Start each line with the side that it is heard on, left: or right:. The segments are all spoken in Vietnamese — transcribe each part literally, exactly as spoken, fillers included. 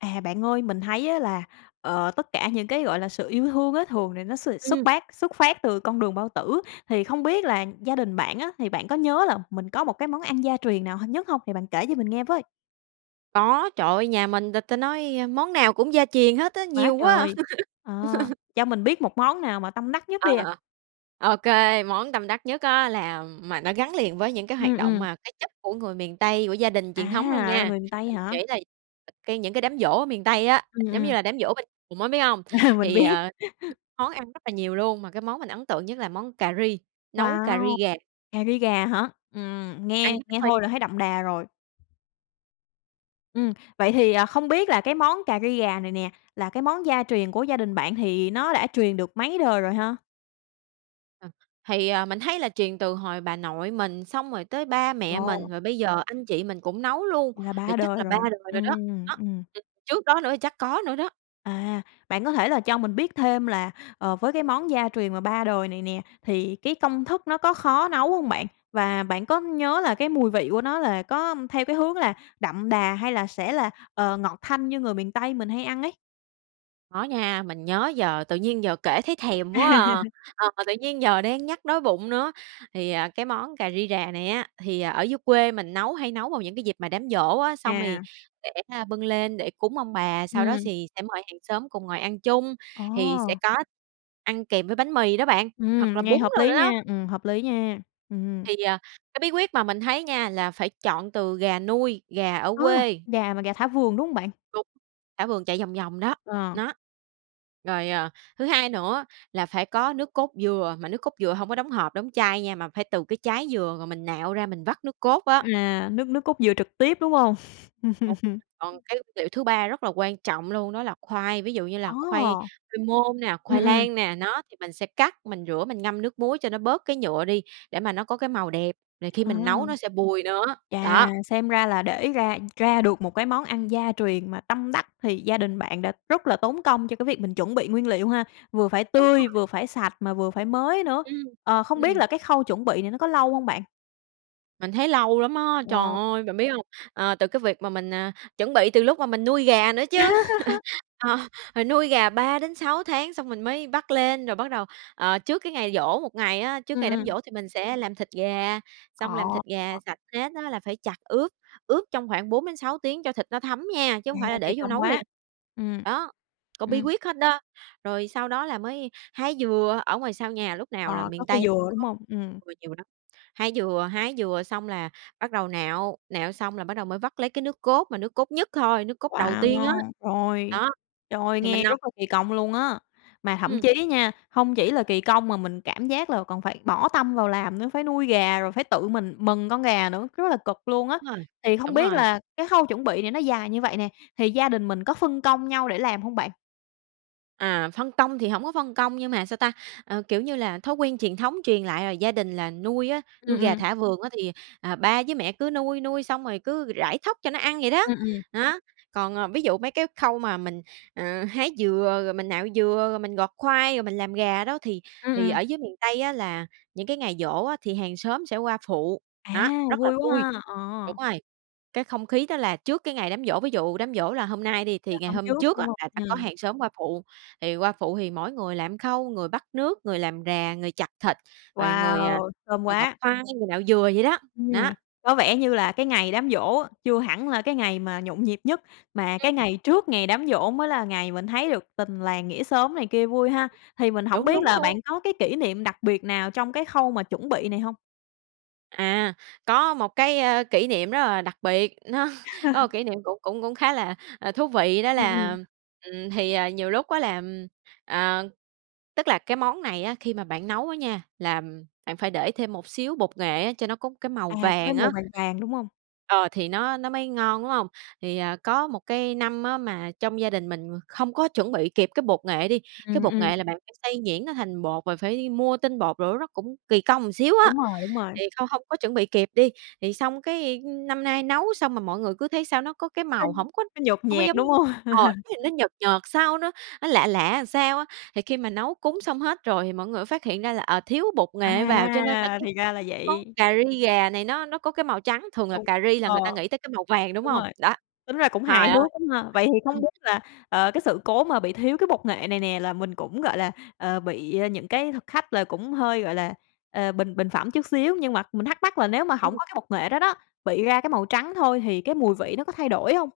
left: À, bạn ơi, mình thấy á là, ờ, tất cả những cái gọi là sự yêu thương á thường thì nó s xuất
right: Ừm.
left: bát xuất phát từ con đường bao tử. Thì không biết là gia đình bạn á, thì bạn có nhớ là mình có một cái món ăn gia truyền nào hàng nhất không? Thì bạn kể cho mình nghe với!
right: Có, trời ơi! Nhà mình là ta nói món nào cũng gia truyền hết á,
left: Quá
right: nhiều quá à!
left: trời, à, cho mình biết một món nào mà tâm đắc nhất đi à?
right: Ờ. Ô kê, món tâm đắc nhất á là, ừm mà nó gắn liền với những cái
left: Ừm,
right: hoạt động
left: ừm.
right: mà cái chất của người miền Tây, của gia đình truyền thống luôn
left: À,
right: nha.
left: là người miền Tây
right: là mình
left: hả?
right: kể đây cái những cái đám giỗ ở miền Tây á,
left: Ừm,
right: giống như
left: ừm.
right: là đám giỗ bên cồn á, biết hông?
left: À, mình
right: Thì,
left: biết.
right: à, [unintelligible] món ăn rất là nhiều luôn, mà cái món mình ấn tượng nhất là món cà ri, nấu cà
left: Wow!
right: ri gà.
left: Cà ri gà hả? Ừm,
right: Ăn
left: nghe
right: với
left: nghe
right: khoai
left: thôi là thấy đậm đà rồi. Ừm, vậy thì, à, không biết là cái món cà ri gà này nè, là cái món gia truyền của gia đình bạn thì nó đã truyền được mấy đời rồi ha?
right: Ờ, thì, à, mình thấy là truyền từ hồi bà nội mình xong rồi tới ba mẹ mình,
left: Wow!
right: rồi bây giờ anh chị mình cũng nấu luôn,
left: Là
right: thì
left: ba
right: chắc
left: đời
right: là ba
left: rồi.
right: đời rồi đó,
left: Ừm,
right: đó.
left: ừm.
right: Ừm, trước đó nữa chắc có nữa đó.
left: À, bạn có thể là cho mình biết thêm là, ờ, với cái món gia truyền mà ba đời này nè thì cái công thức nó có khó nấu không bạn? Và bạn có nhớ là cái mùi vị của nó là có theo cái hướng là đậm đà hay là sẽ là, ờ, ngọt thanh như người miền Tây mình hay ăn ấy.
right: Có nha, mình nhớ giờ tự nhiên giờ kể thấy thèm quá à, ờ, tự nhiên giờ đang nhắc đói bụng nữa. Thì, à, cái món cà ri rà này á, thì ở dưới quê mình nấu hay nấu vào những dịp mà đám giỗ á, xong thì
left: À.
right: để, a, bưng lên để cúng ông bà. Sau đó
left: Ừm.
right: sì sẽ mời hàng xóm cùng ngồi ăn chung, thì sẽ
left: Ồ!
right: có ăn kèm với bánh mì đó bạn,
left: Ừm,
right: hoặc là
left: nghe
right: bún
left: hợp
right: rồi
left: lý
right: nữa đó.
left: nha! Ừm, hợp lý nha! Ừm.
right: Thì, à, cái bí quyết mà mình thấy nha, là phải chọn từ gà nuôi, gà ở
left: A,
right: quê.
left: gà mà gà thả vườn, đúng hông bạn?
right: Đúng, thả vườn chạy vòng vòng đó,
left: Ờ.
right: đó. Rồi, ờ, thứ hai nữa là phải có nước cốt dừa, mà nước cốt dừa hông có đóng hộp, đóng chai nha, mà phải từ cái trái dừa, rồi mình nạo ra mình vắt nước cốt á.
left: À, nước nước cốt dừa trực tiếp, đúng hông?
right: [unintelligible] Còn cái liệu thứ ba rất là quan trọng luôn đó là khoai, ví dụ như
left: Ồ.
right: là khoai khoai môn nè,
left: Ừm,
right: khoai
left: ừm.
right: lang nè. Nó, thì mình sẽ cắt, mình rửa mình ngâm nước muối cho nó bớt cái nhựa đi để mà nó có cái màu đẹp, rồi khi
left: À.
right: mình nấu nó sẽ bùi nữa,
left: Chà,
right: đó.
left: xem ra là để ra ra được một cái món ăn gia truyền mà tâm đắc thì gia đình bạn đã rất là tốn công cho cái việc mình chuẩn bị nguyên liệu ha! Vừa phải
right: Đúng
left: tươi,
right: rồi.
left: vừa phải sạch mà vừa phải mới nữa.
right: Ưm,
left: Ờ, không biết
right: ừm.
left: là cái khâu chuẩn bị này nó có lâu hông bạn?
right: Mình thấy lâu lắm á! Trời
left: Wow!
right: ơi, bạn biết hông? Ờ, từ cái việc mà mình, à, chuẩn bị từ lúc mà mình nuôi gà nữa chứ. Ờ, rồi nuôi gà ba đến sáu tháng xong mình mới bắt lên. Rồi bắt đầu, ờ, trước cái ngày giỗ một ngày á, trước
left: Ừm,
right: ngày đám
left: ừm.
right: giỗ thì mình sẽ làm thịt gà. Xong làm
left: Ồ!
right: thịt gà
left: [unintelligible]
right: sạch hết á là phải chặt ướp, ướp trong khoảng bốn đến sáu tiếng cho thịt nó thấm nha, chứ
left: À,
right: không phải là
left: kỳ
right: để vô
left: công
right: nấu liền.
left: quá! Ừm.
right: Đó, có bí
left: Ừm.
right: quyết hết đó. Rồi sau đó là mới hái dừa, ở ngoài sau nhà lúc nào là
left: Ồ, có
right: miền
left: cây
right: Tây cũng
left: dừa, đúng
right: có
left: hông? Ừm.
right: dừa nhiều lắm. Hái dừa hái dừa xong là bắt đầu nạo, nạo xong là bắt đầu mới vắt lấy cái nước cốt, mà nước cốt nhất thôi, nước cốt đầu tiên á.
left: Wow! Rồi.
right: Đó.
left: Trời,
right: Thì mình
left: nghe
right: nấu
left: rất là kỳ công luôn á! Mà thậm
right: Ừm.
left: chí nha, hông chỉ là kỳ công mà mình cảm giác là còn phải bỏ tâm vào làm nữa. Phải nuôi gà, rồi phải tự mình mần con gà nữa, rất là cực luôn á.
right: Rồi,
left: Thì không
right: đúng
left: biết
right: rồi.
left: là cái khâu chuẩn bị này nó dài như vậy nè, thì gia đình mình có phân công nhau để làm hông bạn?
right: À, phân công thì hổng có phân công, nhưng mà sao ta? À, kiểu như là, thói quen truyền thống truyền lại là gia đình là nuôi á,
left: Ừm,
right: nuôi gà
left: ừm.
right: thả vườn á thì, à, ba với mẹ cứ nuôi, nuôi xong rồi cứ rải thóc cho nó ăn vậy đó,
left: Ừm, ừm.
right: đó. Còn, ờ, ví dụ mấy cái khâu mà mình, à, hái dừa, rồi mình nạo dừa, rồi mình gọt khoai, rồi mình làm gà đó thì
left: Ừm,
right: thì
left: ừm.
right: ở dưới miền Tây á là những cái ngày giỗ á thì hàng xóm sẽ qua phụ,
left: À,
right: đó, rất là
left: vui
right: vui.
left: quá ha!
right: Đúng
left: Ờ.
right: rồi, cái không khí đó là trước cái ngày đám giỗ. Ví dụ đám giỗ là hôm nay đi,
left: Là
right: thì ngày
left: hôm
right: hôm
left: trước,
right: trước
left: đúng
right: á
left: hông?
right: sẽ có
left: Ừm.
right: hàng xóm qua phụ. Thì qua phụ thì mỗi người làm khâu, người bắc nước, người làm rà, người chặt thịt, rồi người, à,
left: Wow! Thơm
right: à, gọt
left: quá!
right: khoai, người nạo dừa vậy đó,
left: Ừm,
right: đó.
left: có vẻ như là cái ngày đám giỗ á, chưa hẳn là cái ngày mà nhộn nhịp nhất, mà cái
right: Ừm.
left: ngày trước ngày đám giỗ mới là ngày mình thấy được tình làng nghĩa xóm này kia vui ha. Thì mình hổng
right: Đúng,
left: biết
right: đúng
left: là bạn
right: luôn.
left: có cái kỷ niệm đặc biệt nào trong cái khâu mà chuẩn bị này hông?
right: À, có một cái, ơ, kỷ niệm rất là đặc biệt. Nó có một kỷ niệm cũng cũng cũng khá là, ờ, thú vị đó
left: Ừm, ừm.
right: là ừm, thì, à, nhiều lúc á là, ừm, à, tức là cái món này á khi mà bạn nấu đó nha, làm bạn phải để thêm một xíu bột nghệ á cho nó có cái màu
left: À, có cái
right: vàng
left: màu
right: á
left: vàng vàng, đúng hông?
right: ờ, thì nó nó mới ngon, đúng hông? Thì, à, có một cái năm á mà trong gia đình mình không có chuẩn bị kịp cái bột nghệ đi. Cái
left: Ừm,
right: bột
left: ừm.
right: nghệ là bạn phải xay nhuyễn nó thành bột và phải đi mua tinh bột rồi nó cũng kỳ công xíu á.
left: Đúng rồi, đúng rồi.
right: Thì không hông có chuẩn bị kịp đi. Thì xong cái, ưm, năm nay nấu xong mà mọi người cứ thấy sao nó có cái
left: Nó
right: màu hổng có
left: nó nhợt
right: hông có
left: nhạt,
right: giống
left: đúng hông?
right: ờ, nó nhìn nó nhợt nhợt sao, nó nó lạ lạ sao á. Thì khi mà nấu cúng xong hết rồi thì mọi người mới phát hiện ra là, ờ, thiếu bột nghệ vào cho nên cái
left: À, thì ra là
right: món
left: vậy!
right: cà ri gà này nó nó có cái màu trắng. Thường là
left: Đúng,
right: cà ri là
left: ờ.
right: người ta nghĩ tới cái màu vàng, đúng
left: Đúng
right: hông?
left: rồi.
right: Đó,
left: Tính ra cũng hài
right: trời ơi!
left: hước lắm ha! Vậy thì không biết
right: [unintelligible]
left: là, ờ, cái sự cố mà bị thiếu cái bột nghệ này nè là mình cũng, gọi là, ờ, bị, a, những cái thực khách là cũng hơi, gọi là, ờ, bình bình phẩm chút xíu. Nhưng mà mình thắc mắc là nếu mà hổng
right: Ừm.
left: có cái bột nghệ đó đó, bị ra cái màu trắng thôi thì cái mùi vị nó có thay đổi hông?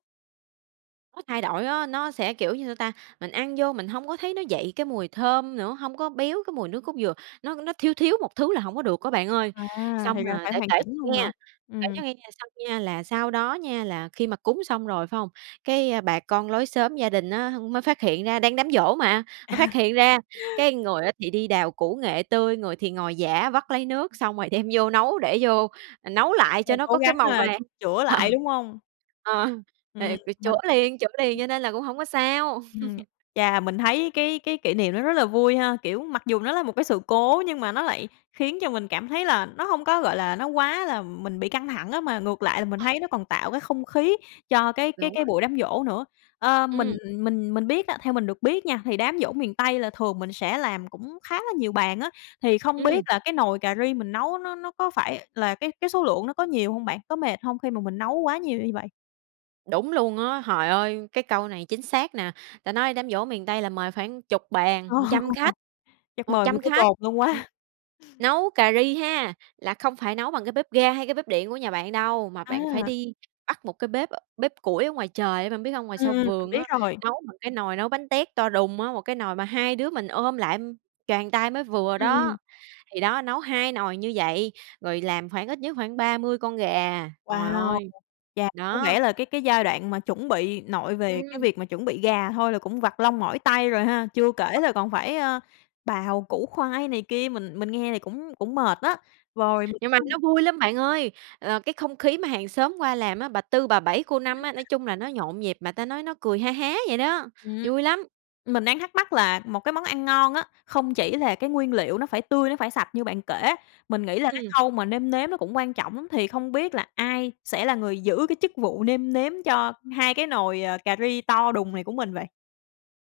right: Có thay đổi á, nó sẽ, kiểu như, sao ta? Mình ăn vô mình hông có thấy nó dậy cái mùi thơm nữa, hông có béo cái mùi nước cốt dừa. Nó nó thiếu thiếu một thứ là hổng có được á bạn ơi.
left: À,
right: Xong
left: thì ra
right: mà
left: phải
right: để
left: hoàn
right: kể
left: chỉnh luôn hả?
right: nghe, kể
left: Ừm.
right: cho nghe về sau nha, là sau đó nha, là khi mà cúng xong rồi phải hông? Cái bà con lối xóm gia đình á mới phát hiện ra, đang đám giỗ mà, mới phát
left: À.
right: hiện ra, cái người á thì đi đào củ nghệ tươi, người thì ngồi giã vắt lấy nước xong rồi đem vô nấu, để vô nấu lại cho
left: Rồi
right: nó
left: cố
right: có cái
left: gắng
right: màu
left: ha,
right: vàng.
left: chữa
right: Ờ,
left: lại, đúng hông?
right: ờ,
left: Ừm,
right: thì phải chữa
left: mình
right: liền, chữa liền cho nên là cũng hông có sao.
left: Ừm. Chà, mình thấy cái cái kỷ niệm nó rất là vui ha. Kiểu, mặc dù nó là một cái sự cố nhưng mà nó lại khiến mình cảm thấy là nó hông có, gọi là, nó quá là mình bị căng thẳng á, mà ngược lại là mình
right: Rồi.
left: thấy nó còn tạo cái không khí cho cái cái
right: Đúng
left: cái
right: rồi.
left: buổi đám giỗ nữa. Ơ, mình
right: Ừm.
left: mình mình biết á theo mình được biết nha, thì đám giỗ miền Tây là thường mình sẽ làm cũng khá là nhiều bàn á. Thì không biết
right: Ừm.
left: là cái nồi cà ri mình nấu nó nó có phải là cái cái số lượng nó có nhiều hông bạn? Có mệt hông khi mà mình nấu quá nhiều như vậy?
right: Đúng luôn á. Hời ơi, cái câu này chính xác nè! Ta nói đám giỗ miền Tây là mời khoảng chục bàn,
left: Ồ,
right: trăm khách,
left: chắc
right: một
left: mời nguyên
right: trăm
left: cái
right: khách.
left: cồn luôn
right: Ừ,
left: quá.
right: nấu cà ri ha là không phải nấu bằng bếp ga hay bếp điện của nhà bạn đâu, mà bạn phải
left: A.
right: đi bắt một cái bếp, ơ, bếp củi ở ngoài trời á, bạn biết hông? Ngoài
left: Ừm,
right: sau
left: ừm, mình
right: vườn
left: biết
right: á,
left: rồi.
right: nấu bằng cái nồi nấu bánh tét to đùng á, một cái nồi mà hai đứa mình ôm lại, choàng tay mới vừa
left: Ừm, ừm.
right: đó. Thì đó, nấu hai nồi như vậy, rồi làm khoảng ít nhất khoảng ba mươi con gà. Trời
left: Wow!
right: ơi!
left: Chà, có
right: Đó.
left: nghĩa là cái cái giai đoạn mà chuẩn bị, nội về cái
right: Ừm.
left: việc mà chuẩn bị gà thôi là cũng vặt lông mỏi tay rồi ha. Chưa kể là còn phải, a, bào củ khoai này kia, mình mình nghe thì cũng cũng mệt đó. Vòi
right: Nhưng mà
left: [unintelligible]
right: nó vui lắm bạn ơi, ờ, cái không khí mà hàng xóm qua làm á, bà Tư, bà Bảy, cô Năm á, nói
left: [unintelligible]
right: chung là nó nhộn nhịp mà ta nói nó cười ha há vậy đó.
left: Ừm,
right: Vui lắm!
left: mình đang thắc mắc là một cái món ăn ngon á không chỉ là cái nguyên liệu nó phải tươi, nó phải sạch như bạn kể. Mình nghĩ là cái
right: Ừm.
left: khâu mà nêm nếm nó cũng quan trọng lắm. Thì không biết là ai sẽ là người giữ cái chức vụ nêm nếm cho hai cái nồi, ờ, cà ri to đùng này của mình vậy?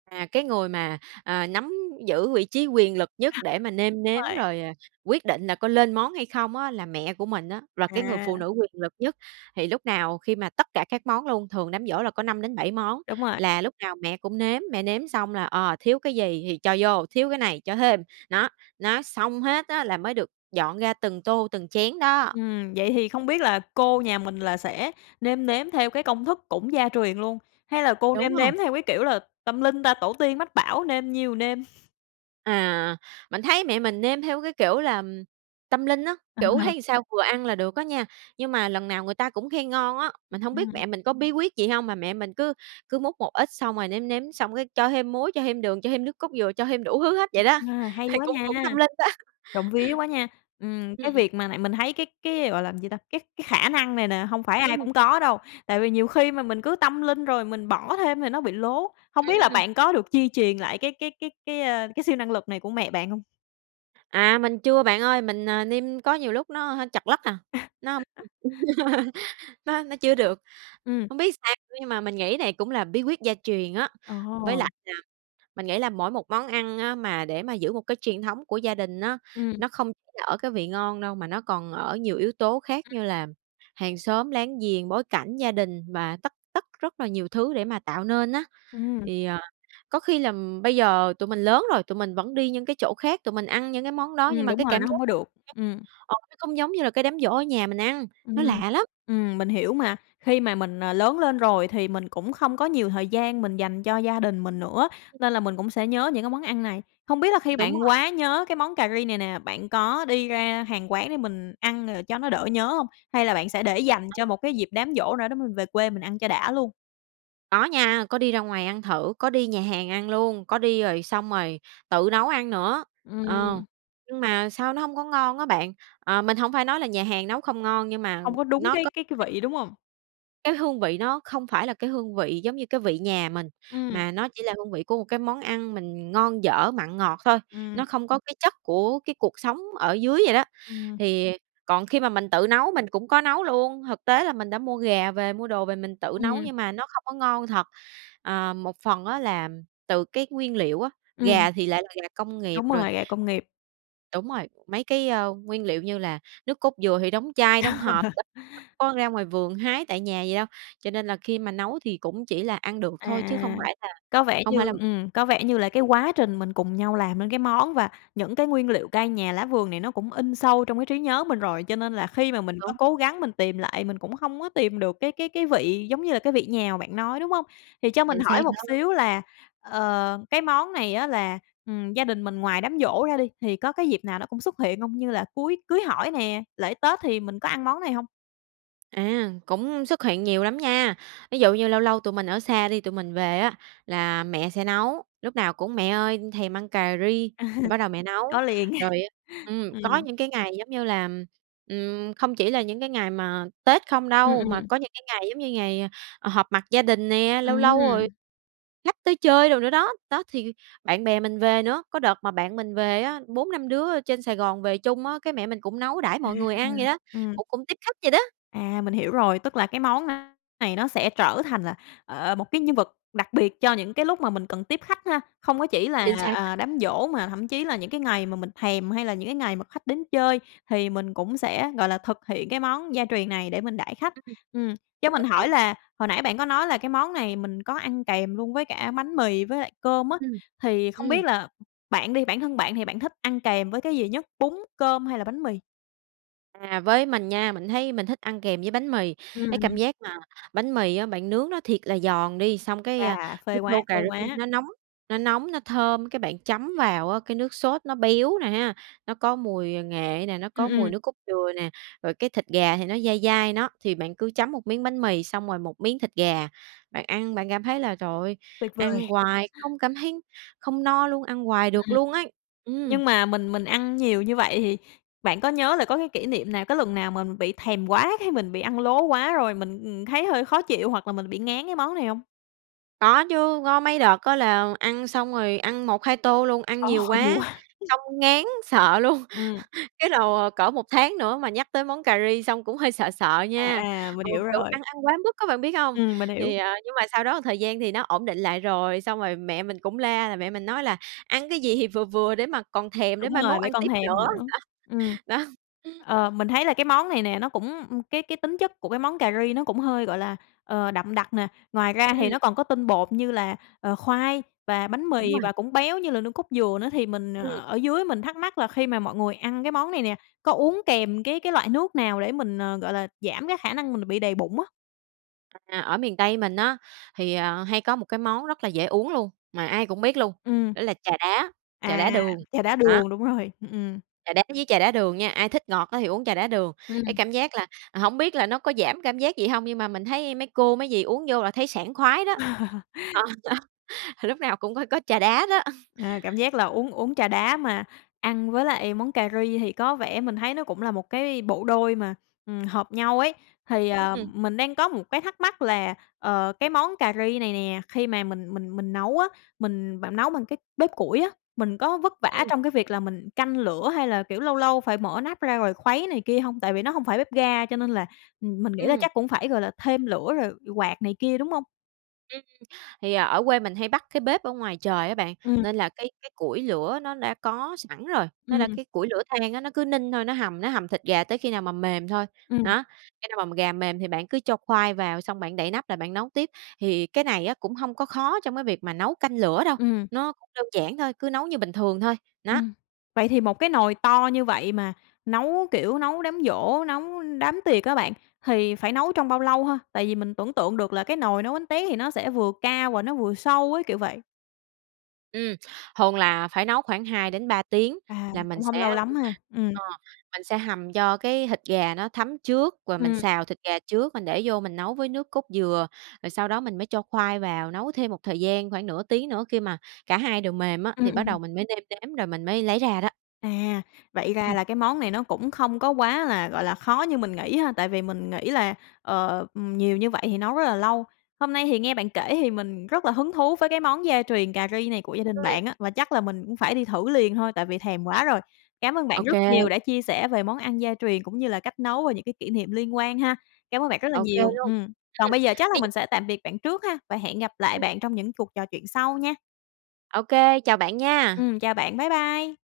right: À, cái người mà, à, nắm giữ vị trí quyền lực nhất để mà nêm nếm
left: [unintelligible]
right: rồi, ờ, quyết định là có lên món hay không á là mẹ của mình á, là cái người phụ
left: À.
right: nữ quyền lực nhất. Thì lúc nào khi mà tất cả các món luôn, thường đám giỗ là có năm đến bảy món
left: Đúng rồi.
right: là lúc nào mẹ cũng nếm, mẹ nếm xong là, ờ, thiếu cái gì thì cho vô, thiếu cái này cho thêm, nó, nó xong hết á là mới được dọn ra từng tô, từng chén đó.
left: Ừm, vậy thì không biết là cô nhà mình là sẽ nêm nếm theo cái công thức cũng gia truyền luôn? Hay là cô
right: Đúng
left: nêm
right: rồi.
left: nếm theo cái kiểu là tâm linh ta? Tổ tiên mách bảo, nêm nhiêu nêm.
right: À, mình thấy mẹ mình nêm theo cái kiểu là tâm linh á, kiểu,
left: À.
right: thấy sao vừa ăn là được á nha. Nhưng mà lần nào người ta cũng khen ngon á, mình hông biết
left: Ừm.
right: mẹ mình có bí quyết gì hông mà mẹ mình cứ cứ múc một ít, xong rồi nếm nếm xong cái cho thêm muối, cho thêm đường, cho thêm nước cốt dừa, cho thêm đủ thứ hết vậy đó.
left: A, hay
right: Thì
left: quá
right: cũng
left: nha!
right: cũng tâm linh đó.
left: Trộm vía quá nha. Ừm,
right: Ừm,
left: cái
right: ừm.
left: việc mà này mình thấy cái cái, gọi là, gì ta? Cái cái khả năng này nè hông phải ai
right: Ừm.
left: cũng có đâu, tại vì nhiều khi mà mình cứ tâm linh rồi mình bỏ thêm thì nó bị lố. Hông biết là
right: Ừm.
left: bạn có được di truyền lại cái cái cái cái, ơ, cái siêu năng lực này của mẹ bạn hông?
right: À, mình chưa bạn ơi. Mình, à, nêm có nhiều lúc nó, ơ, trật lất à, nó hông [unintelligible] nó nó chưa được.
left: Ừm.
right: Hông biết sao nữa nhưng mà mình nghĩ này cũng là bí quyết gia truyền á.
left: Ờ.
right: Với lại là mình nghĩ là mỗi một món ăn á mà để mà giữ một cái truyền thống của gia đình nó,
left: Ừm.
right: nó không là ở cái vị ngon đâu mà nó còn ở nhiều yếu tố khác
left: Ừm.
right: như là hàng xóm láng giềng, bối cảnh, gia đình và tất tất rất là nhiều thứ để mà tạo nên á.
left: Ừm.
right: Thì, à, có khi làm bây giờ tụi mình lớn rồi, tụi mình vẫn đi những cái chỗ khác, tụi mình ăn những cái món đó nhưng
left: Ừm,
right: mà
left: đúng
right: cái
left: rồi,
right: cảm
left: nó
right: giác
left: hông có
right: nó
left: được.
right: khác,
left: Ừm.
right: ờ, nó không giống như là cái đám giỗ ở nhà mình ăn, nó
left: Ừm,
right: lạ lắm.
left: ừm, mình hiểu mà. Khi mà mình, à, lớn lên rồi thì mình cũng không có nhiều thời gian mình dành cho gia đình mình nữa, nên là mình cũng sẽ nhớ những cái món ăn này. Không biết là khi
right: Đúng
left: bạn
right: rồi.
left: quá nhớ cái món cà ri này nè, bạn có đi ra hàng quán để mình ăn, ờ, cho nó đỡ nhớ hông? Hay là bạn sẽ để dành cho
right: [unintelligible]
left: một dịp đám giỗ nào đó mình về quê mình ăn cho đã luôn?
right: Có nha, có đi ra ngoài ăn thử, có đi nhà hàng ăn luôn. Có đi, rồi xong rồi tự nấu ăn nữa, ờ.
left: Ừm.
right: Nhưng mà sao nó hông có ngon á bạn. Ờ, mình hổng phải nói là nhà hàng nấu không ngon, nhưng mà
left: Không có đúng
right: nó
left: cái
right: có
left: cái
right: cái
left: vị, đúng hông?
right: Cái hương vị nó không phải là cái hương vị giống như cái vị nhà mình,
left: Ừm.
right: mà nó chỉ là hương vị của một cái món ăn mình ngon, dở, mặn, ngọt thôi,
left: Ừm.
right: nó không có cái chất của cái cuộc sống ở dưới vậy đó.
left: Ừm.
right: Thì còn khi mà mình tự nấu mình cũng có nấu luôn, thực tế là mình đã mua gà về, mua đồ về mình tự nấu
left: Ừm.
right: nhưng mà nó không có ngon thật. À, một phần á là từ cái nguyên liệu á,
left: Ừm.
right: gà thì lại là gà công nghiệp
left: Đúng
right: rồi.
left: rồi, gà công nghiệp.
right: Đúng rồi, mấy cái, ơ, nguyên liệu như là nước cốt dừa thì đóng chai, đóng hộp, đâu có ra ngoài vườn hái tại nhà vậy đâu. Cho nên là khi mà nấu thì cũng chỉ là ăn được thôi chứ
left: À,
right: không phải là
left: có vẻ
right: không
left: như
right: phải là
left: ừm, có vẻ như là cái quá trình mình cùng nhau làm nên cái món, và những cái nguyên liệu cây nhà lá vườn này nó cũng in sâu trong cái trí nhớ mình rồi. Cho nên là khi mà mình có
right: Đúng.
left: cố gắng mình tìm lại mình cũng không có tìm được cái cái cái vị giống như là cái vị nhà mà bạn nói, đúng hông? Thì cho mình
right: Chính xác
left: hỏi một
right: đó.
left: xíu là, ờ, cái món này á là, ừm, gia đình mình ngoài đám giỗ ra đi, thì có cái dịp nào nó cũng xuất hiện hông? Như là cuối cưới hỏi nè, lễ Tết thì mình có ăn món này hông?
right: À, cũng xuất hiện nhiều lắm nha. Ví dụ như lâu lâu tụi mình ở xa đi, tụi mình về á là mẹ sẽ nấu, lúc nào cũng: "Mẹ ơi, thèm ăn cà ri."
left: À,
right: Rồi bắt đầu mẹ nấu.
left: có liền.
right: Rồi á ừm,
left: Ừm.
right: có những cái ngày, giống như là ừm, không chỉ là những cái ngày mà Tết không
left: Ừm,
right: đâu, mà
left: ừm.
right: có những cái ngày giống như ngày, ờ, ờ, họp mặt gia đình nè, lâu lâu rồi
left: Ừm.
right: khách tới chơi đồ nữa đó, đó, thì bạn bè mình về nữa. Có đợt mà bạn mình về á bốn năm đứa, ơ, trên Sài Gòn về chung á, cái mẹ mình cũng nấu đãi
left: À,
right: mọi người ăn vậy đó,
left: ừm.
right: cũng cũng tiếp khách vậy đó.
left: À, mình hiểu rồi, tức là cái món này nó sẽ trở thành là, ờ, một cái nhân vật đặc biệt cho những cái lúc mà mình cần tiếp khách ha. Không có chỉ là,
right: Chính xác.
left: à, đám giỗ mà thậm chí là những cái ngày mà mình thèm, hay là những cái ngày mà khách đến chơi, thì mình cũng sẽ, gọi là, thực hiện cái món gia truyền này để mình đãi khách.
right: Ư, ừm.
left: Ừm, cho mình
right: Cũng
left: hỏi
right: đúng.
left: là hồi nãy bạn có nói là cái món này mình có ăn kèm luôn với cả bánh mì với lại cơm á,
right: Ừm.
left: thì không
right: Ừm.
left: biết là bạn đi, bản thân bạn thì bạn thích ăn kèm với cái gì nhất: bún, cơm, hay là bánh mì?
right: À, với mình nha, mình thấy mình thích ăn kèm với bánh mì.
left: Ừm,
right: Cái cảm
left: ừm.
right: giác mà bánh mì á bạn nướng nó thiệt là giòn đi, xong cái, ơ,
left: À, phê
right: cái
left: quá,
right: tô
left: phê
right: cà ri
left: quá!
right: nó nóng, nó nóng, nó thơm. Cái bạn chấm vào á cái nước sốt nó béo nè ha, nó có mùi nghệ nè, nó
left: Ừm,
right: có mùi
left: ừm.
right: nước cốt dừa nè, rồi cái thịt gà thì nó dai dai, nó, thì bạn cứ chấm một miếng bánh mì xong rồi một miếng thịt gà. Bạn ăn bạn cảm thấy là, trời ơi,
left: Tuyệt vời!
right: ăn hoài không cảm thấy không no luôn, ăn hoài
left: Ừm,
right: được
left: ừm.
right: luôn ấy, ừm.
left: Nhưng mà mình mình ăn nhiều như vậy thì bạn có nhớ là có cái kỷ niệm nào, có lần nào mà mình bị thèm quá, cái mình bị ăn lố quá rồi mình, ừm, thấy hơi khó chịu, hoặc là mình bị ngán cái món này hông?
right: Có chứ, có mấy đợt có là ăn xong rồi ăn một hai tô luôn, ăn
left: Ồ,
right: nhiều
left: nhiều
right: quá,
left: quá!
right: xong ngán sợ luôn.
left: Ừm.
right: Cái đồ cỡ một tháng nữa mà nhắc tới món cà ri xong cũng hơi sợ sợ
left: À,
right: nha.
left: à, mình
right: Ừ,
left: hiểu
right: kiểu
left: rồi.
right: ăn ăn quá mức á bạn biết hông?
left: Ừm, mình hiểu.
right: Thì, à, nhưng mà sau đó thời gian thì nó ổn định lại rồi, xong rồi mẹ mình cũng la, là mẹ mình nói là "Ăn cái gì thì vừa vừa để mà còn thèm để
left: Đúng
right: mai mốt
left: rồi, để
right: ăn
left: còn
right: tiếp
left: thèm
right: nữa."
left: nữa.
right: Đó,
left: Ừm.
right: đó.
left: Ờ, mình thấy là cái món này nè, nó cũng ừm, cái cái tính chất của cái món cà ri nó cũng hơi, gọi là, ờ, đậm đặc nè. Ngoài ra thì
right: Ừm.
left: nó còn có tinh bột như là, ờ, khoai và bánh
right: Đúng
left: mì,
right: rồi.
left: và cũng béo như là nước cốt dừa nữa, thì mình
right: Ừm.
left: ở dưới mình thắc mắc là khi mà mọi người ăn cái món này nè, có uống kèm cái cái loại nước nào để mình, ờ, gọi là, giảm cái khả năng mình bị đầy bụng á?
right: À, ở miền Tây mình á thì, à, hay có một cái món rất là dễ uống luôn, mà ai cũng biết luôn.
left: Ừm.
right: Đó là trà đá, trà đá
left: À.
right: đường,
left: Trà đá
right: đó.
left: đường, đúng rồi, ừm, ừm.
right: Trà đá với trà đá đường nha, ai thích ngọt thì á uống trà đá đường. Cái
left: Ừm.
right: cảm giác là hổng biết là nó có giảm cảm giác gì hông nhưng mà mình thấy mấy cô, mấy dì uống vô là thấy sảng khoái đó. Lúc nào cũng có có trà đá đó.
left: À, cảm giác là uống uống trà đá mà ăn với lại món cà ri thì có vẻ mình thấy nó cũng là một cái bộ đôi mà, ừm, hợp nhau ấy. Thì, à,
right: Ừm.
left: mình đang có một cái thắc mắc là, ờ, cái món cà ri này nè khi mà mình mình mình nấu á, mình bạn nấu bằng cái bếp củi á, mình có vất vả
right: Ừm.
left: trong cái việc là mình canh lửa hay là, kiểu, lâu lâu phải mở nắp ra rồi khuấy này kia hông? Tại vì nó không phải bếp ga cho nên là, ừm, mình nghĩ là
right: Ừm.
left: chắc cũng phải, gọi là, thêm lửa rồi quạt này kia, đúng không?
right: Ừm, thì, ờ, ở quê mình hay bắc cái bếp ở ngoài trời á bạn,
left: Ừm.
right: nên là cái cái củi lửa nó đã có sẵn rồi, nó đã
left: Ừm.
right: cái củi lửa than á, nó cứ ninh thôi, nó hầm nó hầm thịt gà tới khi nào mà mềm thôi.
left: Ừm.
right: Nó, cho nên mà gà mềm thì bạn cứ cho khoai vào, xong bạn đậy nắp lại bạn nấu tiếp, thì cái này á cũng hông có khó trong cái việc mà nấu canh lửa đâu.
left: Ừm.
right: Nó cũng đơn giản thôi, cứ nấu như bình thường thôi, nó.
left: Ừm, vậy thì một cái nồi to như vậy mà nấu, kiểu, nấu đám giỗ, nấu đám tiệc á bạn thì phải nấu trong bao lâu ha? Tại vì mình tưởng tượng được là cái nồi nấu bánh tét thì nó sẽ vừa cao và nó vừa sâu ấy, kiểu vậy.
right: Ừm, thường là phải nấu khoảng hai đến ba tiếng
left: À,
right: là mình
left: cũng hông
right: sẽ
left: lâu lắm ha. Ừm.
right: ờ, mình sẽ hầm cho cái thịt gà nó thấm trước, và mình
left: Ừm.
right: xào thịt gà trước, mình để vô mình nấu với nước cốt dừa. Rồi sau đó mình mới cho khoai vào, nấu thêm một thời gian khoảng nửa tiếng nữa khi mà cả hai đều mềm á,
left: Ừm,
right: thì
left: ừm,
right: bắt
left: ừm.
right: đầu mình mới nêm nếm, rồi mình mới lấy ra đó.
left: À, vậy ra
right: Ừm.
left: là cái món này nó cũng không có quá là, gọi là, khó như mình nghĩ ha, tại vì mình nghĩ là, ờ, ừm, nhiều như vậy thì nấu rất là lâu. Hôm nay thì nghe bạn kể thì mình rất là hứng thú với cái món gia truyền cà ri này của gia đình
right: Ừm.
left: bạn á, và chắc mình cũng phải đi thử liền thôi tại vì thèm quá rồi. Cảm ơn bạn
right: Ô
left: rất
right: kê.
left: nhiều đã chia sẻ về món ăn gia truyền cũng như là cách nấu và những cái kỷ niệm liên quan ha. Cảm ơn bạn rất là
right: Ô kê
left: nhiều,
right: luôn.
left: ừm. Còn
right: Ừm,
left: bây giờ chắc là
right: thí dụ
left: mình sẽ tạm biệt bạn trước ha, và hẹn gặp lại
right: Ừm.
left: bạn trong những cuộc trò chuyện sau nha!
right: Ô kê, chào bạn nha!
left: Ừm, chào bạn. Bye bye!